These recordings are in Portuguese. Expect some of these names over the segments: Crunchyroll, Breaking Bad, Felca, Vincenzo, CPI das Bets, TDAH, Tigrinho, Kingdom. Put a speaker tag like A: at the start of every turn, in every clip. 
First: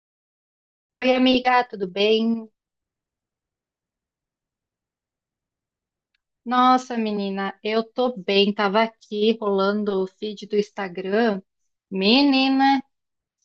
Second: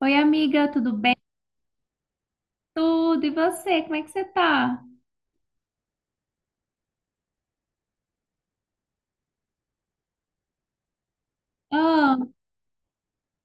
A: Oi, amiga, tudo bem?
B: Oi, amiga, tudo bem?
A: Tudo, e você? Como é que você tá?
B: Nossa, menina, eu tô bem. Tava aqui rolando o feed do Instagram.
A: Ah,
B: Menina,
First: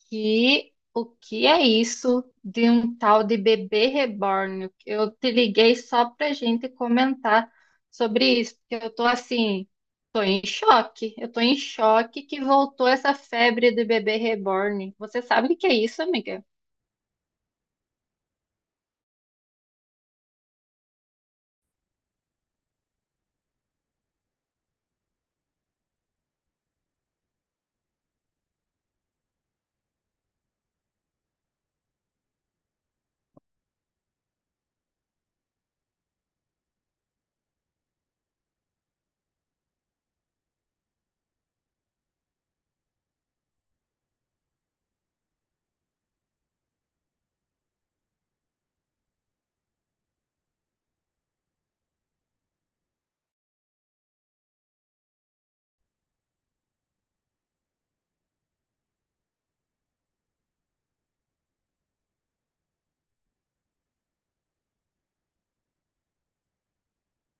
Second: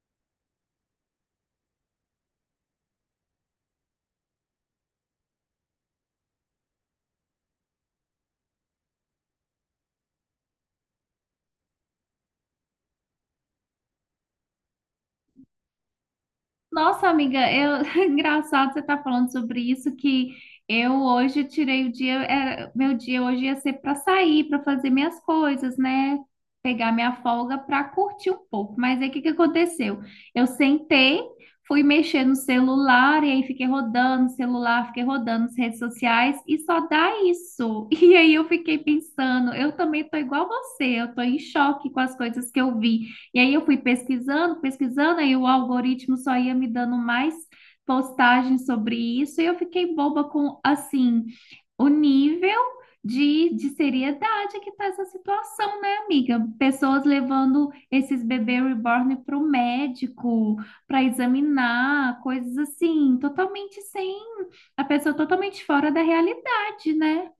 B: que o que é isso de um tal de bebê reborn? Eu te liguei só pra gente comentar sobre isso, porque eu tô assim, tô em choque. Eu tô em choque que voltou essa febre de bebê reborn. Você sabe o que é isso, amiga?
A: nossa, amiga, eu... engraçado você estar falando sobre isso, que eu hoje tirei o dia, meu dia hoje ia ser para sair, para fazer minhas coisas, né? Pegar minha folga para curtir um pouco. Mas aí o que que aconteceu? Eu sentei, fui mexer no celular, e aí fiquei rodando o celular, fiquei rodando as redes sociais, e só dá isso. E aí eu fiquei pensando, eu também tô igual você, eu tô em choque com as coisas que eu vi. E aí eu fui pesquisando, pesquisando, aí o algoritmo só ia me dando mais postagens sobre isso, e eu fiquei boba com, assim, o nível de seriedade que tá essa situação, né, amiga? Pessoas levando esses bebês reborn para o médico, para examinar, coisas assim, totalmente sem, a pessoa totalmente fora da realidade, né?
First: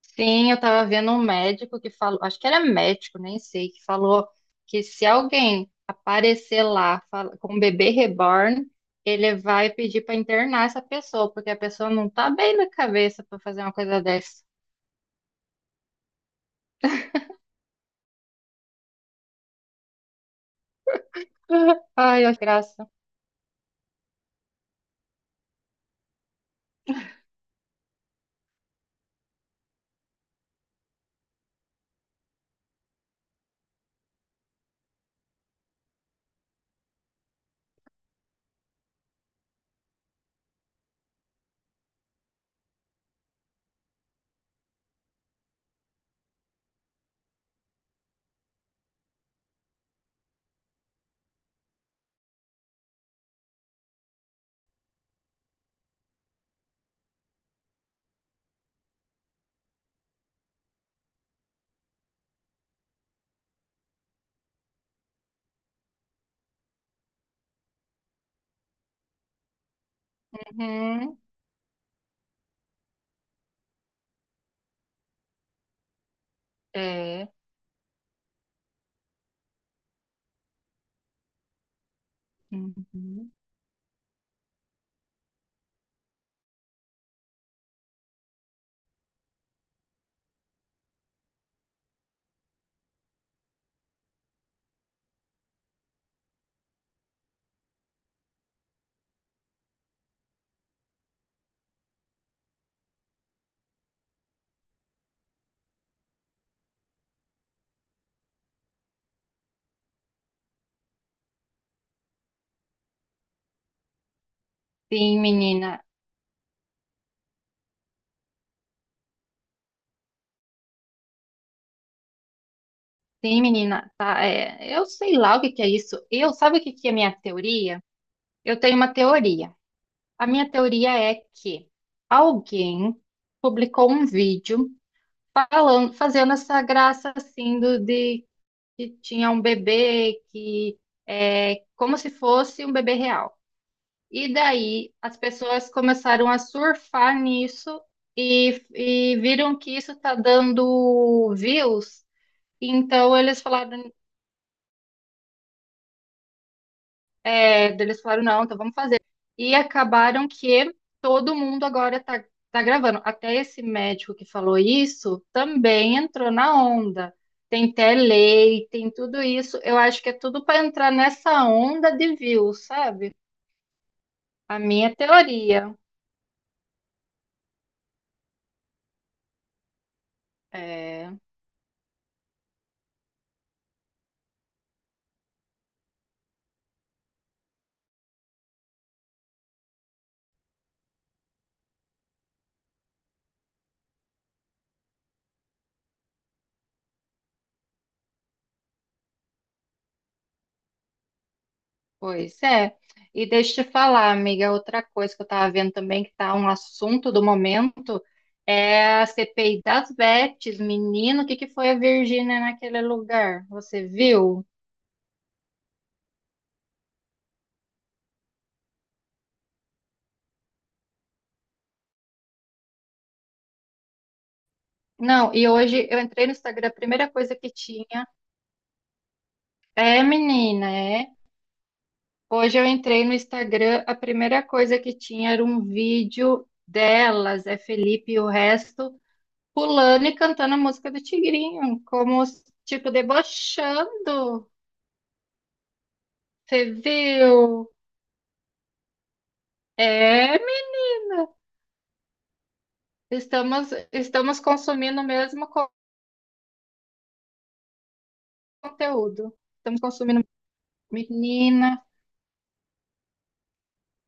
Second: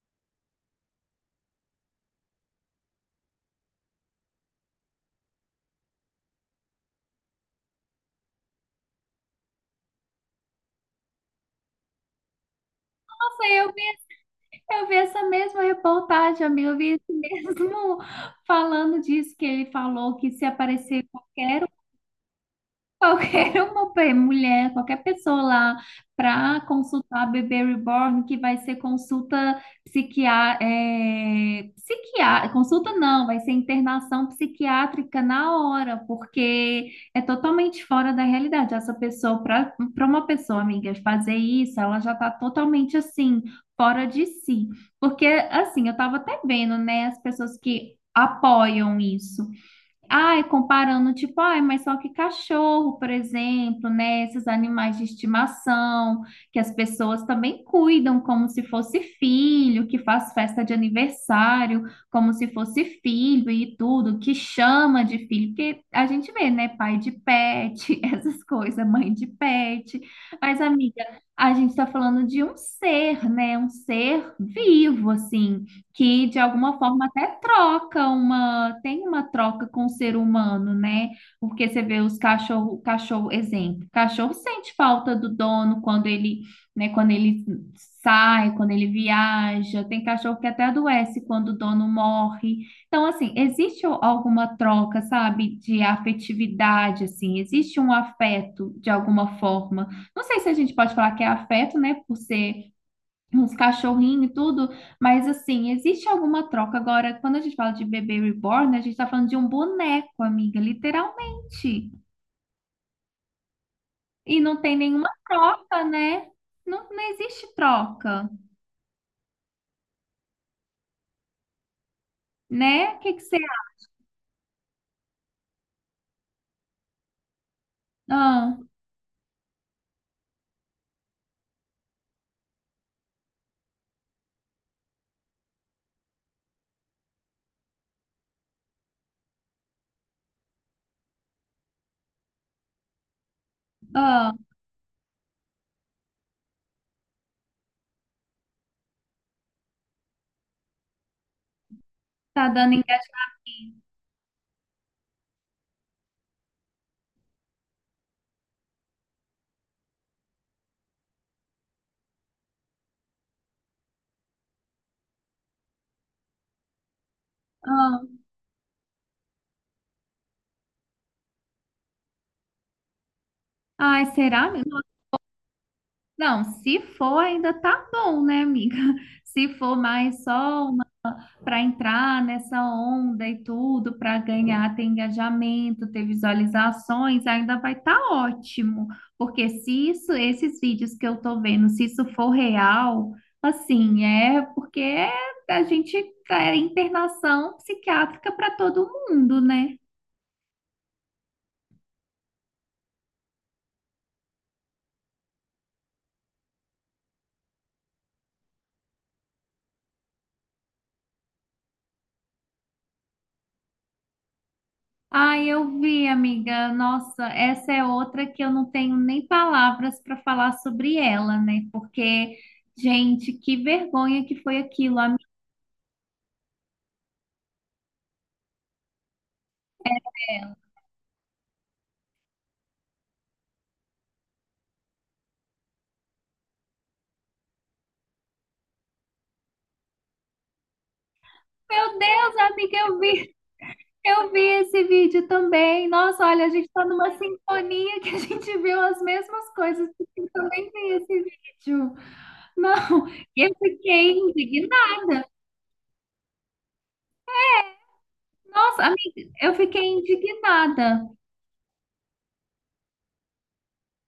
B: Sim, eu tava vendo um médico que falou, acho que era médico, nem sei, que falou que se alguém aparecer lá com um bebê reborn, ele vai pedir pra internar essa pessoa, porque a pessoa não tá bem na cabeça pra fazer
A: Eu
B: uma coisa dessa.
A: Eu vi essa mesma reportagem, amigo. Eu vi esse mesmo falando disso, que ele falou que se aparecer qualquer
B: Ai, olha que graça.
A: qualquer mulher, qualquer pessoa lá para consultar a bebê reborn, que vai ser consulta não, vai ser internação psiquiátrica na hora, porque é totalmente fora da realidade. Essa pessoa, para uma pessoa, amiga, fazer isso, ela já está totalmente assim, fora de si. Porque, assim, eu estava até vendo, né, as pessoas que apoiam isso. Ai, comparando, tipo, ai, mas só que cachorro, por exemplo, né? Esses animais de estimação, que as pessoas também cuidam como se fosse filho, que faz festa de aniversário como se fosse filho e tudo, que chama de filho, porque a gente vê, né? Pai de pet, essas coisas, mãe de pet. Mas, amiga,
B: Uhum,
A: a gente tá falando de um ser, né? Um ser vivo, assim, que de alguma forma até
B: é.
A: troca uma, tem uma troca com o ser humano, né? Porque você vê os cachorro, cachorro,
B: Uhum.
A: exemplo, cachorro sente falta do dono quando ele, né, quando ele sai, quando ele viaja, tem cachorro que até adoece quando o dono morre. Então, assim, existe alguma troca, sabe, de afetividade, assim, existe um afeto de alguma forma. Não sei se a gente pode falar que é afeto, né, por ser uns cachorrinhos e tudo, mas assim, existe alguma troca. Agora, quando a gente fala de bebê reborn, a gente tá falando de um boneco, amiga, literalmente. E não tem nenhuma
B: Sim,
A: troca,
B: menina.
A: né? Não, não existe troca, né? O que que você
B: Sim,
A: acha?
B: menina. Tá, é, eu sei lá o que que é isso. Eu, sabe o que que é minha teoria?
A: Ah,
B: Eu tenho uma teoria. A minha teoria é que alguém publicou um vídeo falando, fazendo essa graça assim do, de que tinha um bebê que é como se fosse um bebê real.
A: ah,
B: E daí as pessoas começaram a surfar nisso e viram que isso está dando views.
A: tá dando
B: Então eles
A: engajamento.
B: falaram, É, daí eles falaram, não, então vamos fazer. E acabaram que todo mundo agora tá gravando. Até esse médico que falou isso também entrou na onda. Tem
A: Ah,
B: telei, tem tudo isso. Eu acho que é tudo para entrar nessa onda de views, sabe?
A: ai, será,
B: A
A: amiga?
B: minha teoria.
A: Não, se for ainda tá bom, né, amiga? Se for mais só
B: É,
A: para entrar nessa onda e tudo, para ganhar, ter engajamento, ter visualizações, ainda vai estar ótimo. Porque se isso, esses vídeos que eu estou vendo, se isso for real, assim, é porque a gente é internação psiquiátrica para todo mundo, né?
B: pois é. E deixa eu te falar, amiga, outra coisa que eu estava vendo também, que está um assunto do momento, é a CPI das Bets. Menino, o que que foi a Virgínia naquele lugar? Você viu?
A: Ai, eu vi, amiga. Nossa, essa é outra que eu não tenho nem palavras para falar sobre ela, né? Porque, gente, que vergonha que foi aquilo, amiga.
B: Não, e hoje eu entrei no Instagram, a primeira coisa que tinha. É, menina, é. Hoje eu entrei no Instagram, a primeira coisa que tinha era um vídeo delas, é Felipe e o resto, pulando e cantando a música do Tigrinho,
A: Meu
B: como,
A: Deus, amiga,
B: tipo,
A: eu vi
B: debochando.
A: esse vídeo também. Nossa, olha, a gente
B: Você
A: tá numa
B: viu?
A: sintonia que a gente viu as mesmas coisas, porque eu
B: É,
A: também
B: mi-
A: vi esse vídeo. Não, eu
B: estamos,
A: fiquei
B: estamos consumindo o
A: indignada.
B: mesmo
A: Nossa, amiga,
B: conteúdo.
A: eu
B: Estamos
A: fiquei
B: consumindo.
A: indignada.
B: Menina,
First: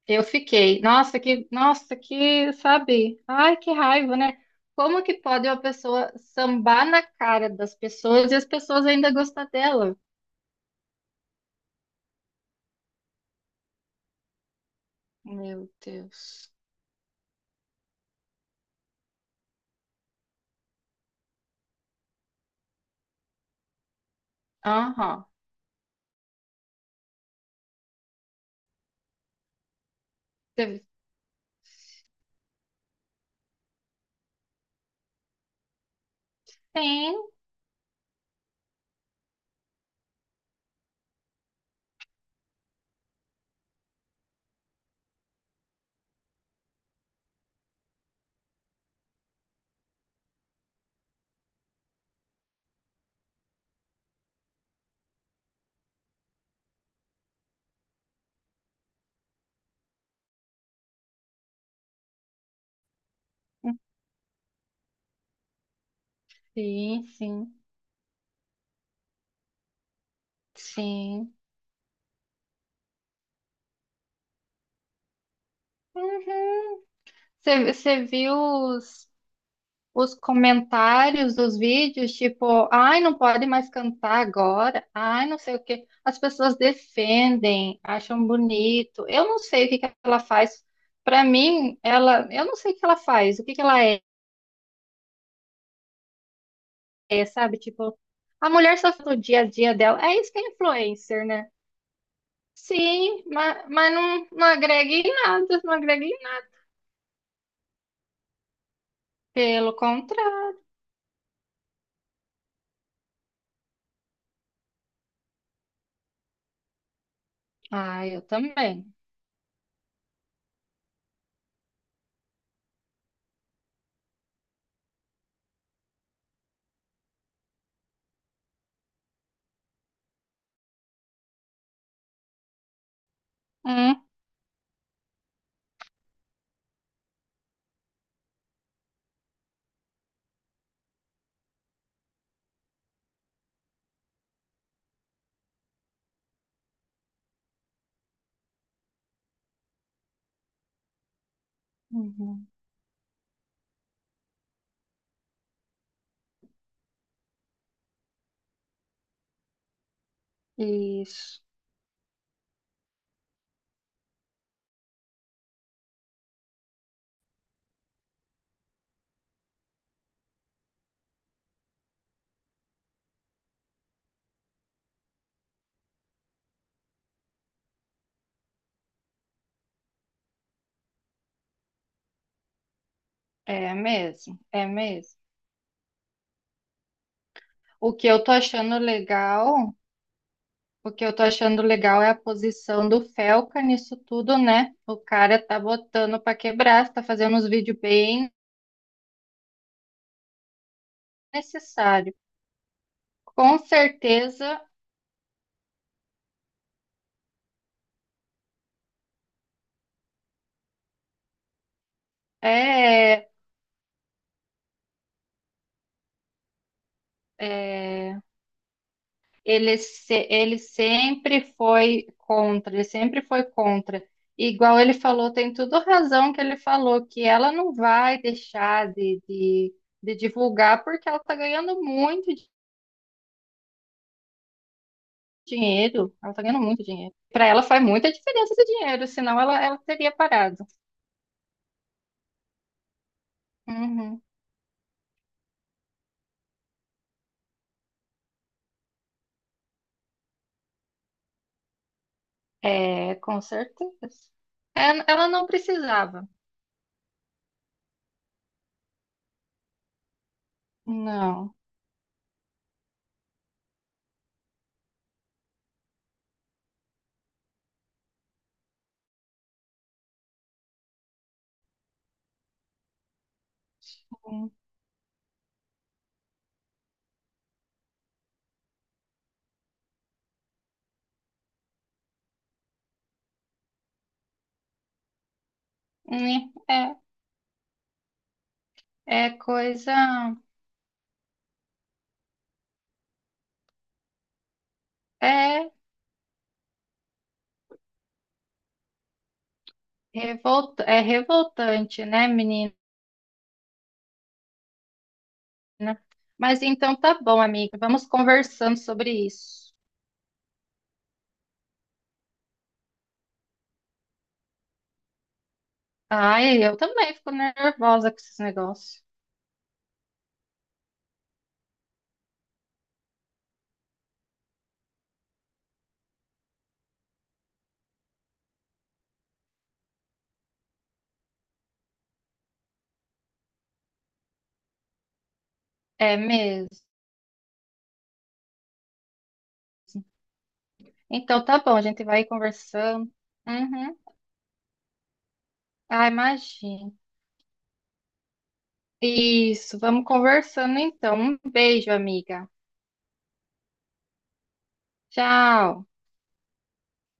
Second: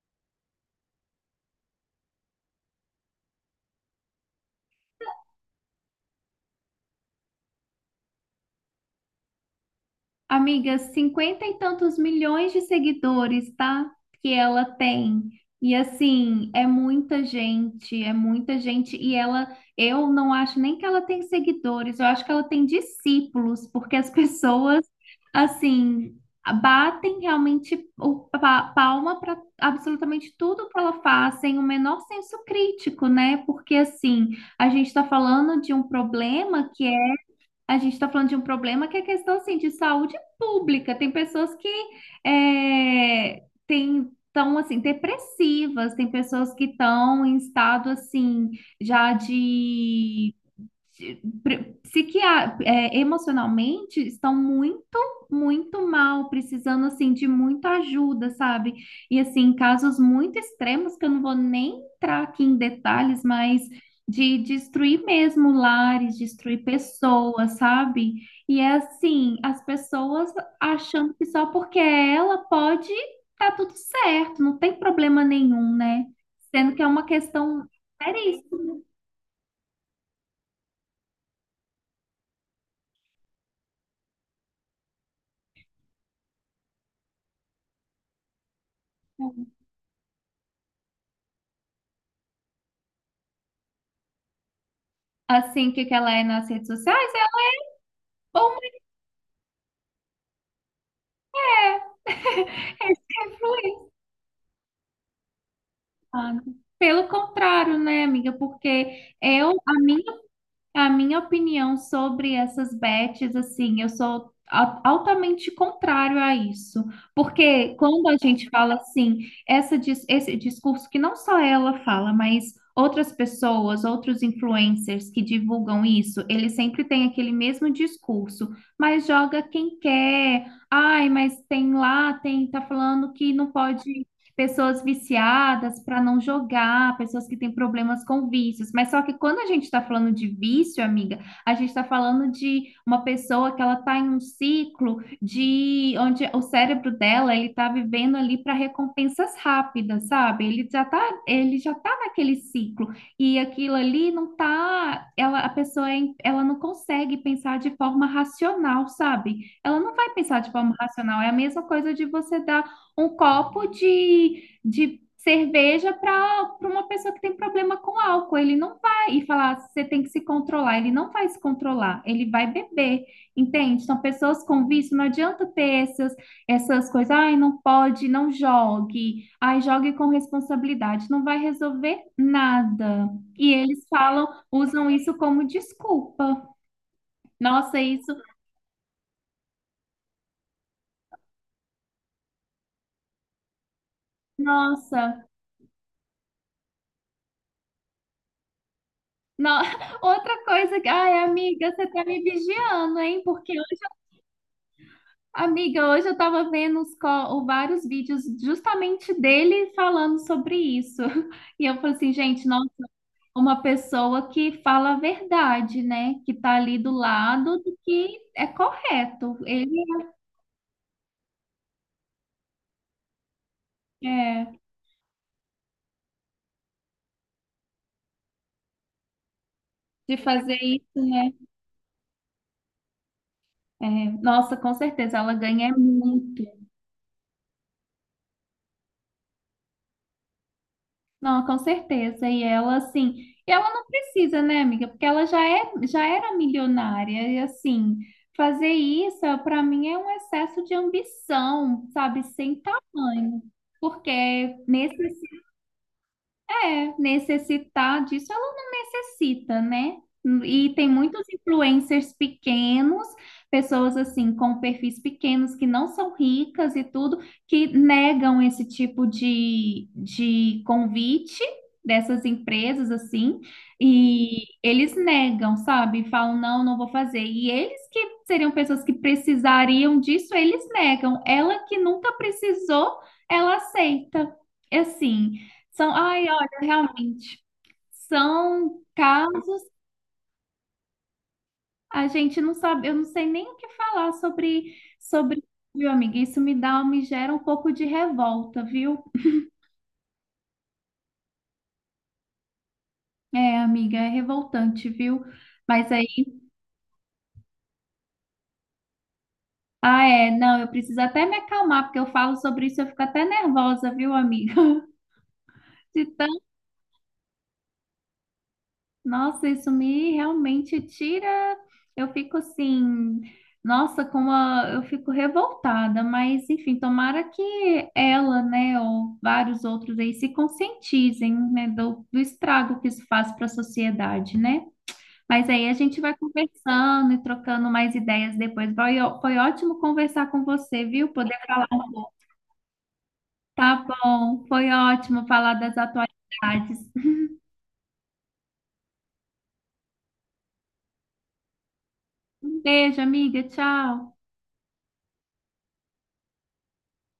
B: eu fiquei. Nossa, que, sabe? Ai, que raiva, né? Como que pode uma pessoa sambar na cara das pessoas e as pessoas ainda gostar dela?
A: Amiga, cinquenta e tantos milhões de seguidores, tá? Que ela tem.
B: Meu
A: E assim,
B: Deus.
A: é muita gente, é muita gente. E ela, eu não acho nem que ela tem seguidores, eu acho que ela tem discípulos, porque as pessoas,
B: Aham.
A: assim, batem realmente palma para absolutamente tudo que
B: Você-
A: ela faz, sem o menor senso crítico, né? Porque assim, a gente está falando de um problema que é
B: Sim,
A: a gente está falando de um problema que é questão assim, de saúde pública. Tem pessoas que é, têm estão assim depressivas, tem pessoas que estão em estado assim já de emocionalmente estão muito, muito mal, precisando assim de muita ajuda, sabe? E assim, casos muito extremos que eu não vou nem entrar aqui em detalhes, mas de destruir mesmo lares, destruir
B: sim,
A: pessoas,
B: sim,
A: sabe? E é assim, as pessoas achando que
B: sim.
A: só porque ela pode tá tudo certo, não tem problema nenhum, né?
B: Uhum.
A: Sendo que é uma
B: Você
A: questão
B: você viu
A: seríssima, né?
B: os comentários dos vídeos, tipo, ai, não pode mais cantar agora, ai, não sei o quê. As pessoas defendem, acham bonito. Eu não sei o que que ela faz. Pra mim, ela, eu não sei o que ela faz, o que que ela é,
A: Assim, o que que ela é nas redes sociais,
B: é,
A: ela
B: sabe? Tipo,
A: é uma
B: a
A: boa
B: mulher só fala do dia a dia dela. É isso que é influencer, né?
A: mulher. Esse
B: Sim,
A: é
B: mas, não agrega em nada, não agrega em nada.
A: influenciado. Pelo contrário, né, amiga? Porque eu,
B: Pelo contrário.
A: a minha opinião sobre essas bets, assim, eu sou altamente contrário a isso, porque
B: Ah,
A: quando a
B: eu
A: gente fala
B: também.
A: assim, esse discurso que não só ela fala, mas outras pessoas, outros influencers que divulgam isso, eles sempre têm aquele mesmo discurso, mas joga quem quer. Ai, mas tem lá, tem, tá falando que não
B: Hum,
A: pode pessoas viciadas para não jogar, pessoas que têm problemas com vícios. Mas só que quando a gente está falando de vício, amiga, a gente está falando de uma pessoa que ela está em um ciclo de onde o cérebro dela ele está vivendo ali para recompensas rápidas, sabe? Ele já tá naquele
B: uhum.
A: ciclo e aquilo ali não tá, ela, a pessoa é in- ela não consegue pensar de forma racional, sabe? Ela não vai pensar de forma racional. É a
B: Isso.
A: mesma coisa de você dar um copo de cerveja para uma pessoa que tem problema com álcool. Ele não vai e falar, você tem que se controlar. Ele não vai se controlar, ele vai beber, entende? Então, pessoas com vício, não adianta ter essas, essas coisas, ai, não pode, não jogue, ai, jogue com responsabilidade. Não vai resolver nada. E
B: É
A: eles falam,
B: mesmo, é
A: usam isso
B: mesmo.
A: como desculpa. Nossa,
B: O que
A: isso,
B: eu tô achando legal, o que eu tô achando legal é a posição do Felca nisso tudo, né? O
A: nossa.
B: cara tá botando pra quebrar, tá fazendo uns vídeos bem
A: Não, outra coisa que, ai, amiga, você tá
B: necessários.
A: me vigiando, hein? Porque
B: Com
A: hoje,
B: certeza
A: amiga, hoje eu tava vendo vários vídeos justamente dele falando sobre isso. E eu falei assim, gente, não,
B: é,
A: uma pessoa que fala a verdade, né? Que tá ali do lado do que
B: é,
A: é correto. Ele
B: ele, ele sempre foi contra, ele sempre foi contra.
A: é
B: Igual ele falou, tem tudo razão que ele falou, que ela não vai deixar de
A: de fazer
B: divulgar
A: isso,
B: porque ela
A: né?
B: tá ganhando muito
A: É, nossa, com certeza, ela ganha
B: dinheiro, ela
A: muito.
B: tá ganhando muito dinheiro. Pra ela faz muita diferença esse dinheiro, senão ela, ela teria parado.
A: Não, com certeza. E ela, assim, e ela não
B: Uhum.
A: precisa, né, amiga? Porque ela já é, já era milionária. E, assim, fazer isso, para mim, é um excesso de ambição, sabe? Sem
B: É, com
A: tamanho.
B: certeza.
A: Porque nesse
B: É, ela não precisava.
A: é, necessitar disso, ela não necessita, né? E tem muitos
B: Não.
A: influencers pequenos, pessoas assim, com perfis pequenos, que não são ricas e tudo, que negam esse tipo de convite dessas empresas, assim, e eles negam, sabe? Falam, não, não vou fazer. E eles que seriam pessoas que precisariam disso, eles negam. Ela que nunca precisou, ela aceita. Assim. São, ai,
B: Né,
A: realmente. São
B: é, é
A: casos,
B: coisa.
A: a gente não sabe, eu não sei nem o que falar sobre, sobre,
B: É,
A: viu, amiga? Isso me dá, me gera um pouco de revolta, viu?
B: revolta, é revoltante, né, menina?
A: É, amiga, é revoltante, viu? Mas aí,
B: Mas então tá bom, amiga. Vamos conversando sobre isso.
A: ah, é, não, eu preciso até me acalmar, porque eu falo sobre isso, eu fico até nervosa, viu, amiga? De
B: Ai, eu também fico nervosa com esses negócios.
A: nossa, isso me realmente tira. Eu fico assim, nossa, eu fico revoltada, mas enfim, tomara que ela, né, ou vários outros aí se conscientizem, né, do estrago que isso faz para a sociedade, né? Mas aí a gente vai
B: É mesmo.
A: conversando e trocando mais ideias depois. Foi ótimo conversar com você, viu? Poder
B: Então tá
A: falar
B: bom, a
A: um
B: gente
A: pouco.
B: vai conversando.
A: Tá
B: Uhum.
A: bom, foi ótimo falar das
B: Ah,
A: atualidades.
B: imagina. Isso, vamos conversando então. Um beijo, amiga.
A: Um beijo, amiga, tchau.
B: Tchau.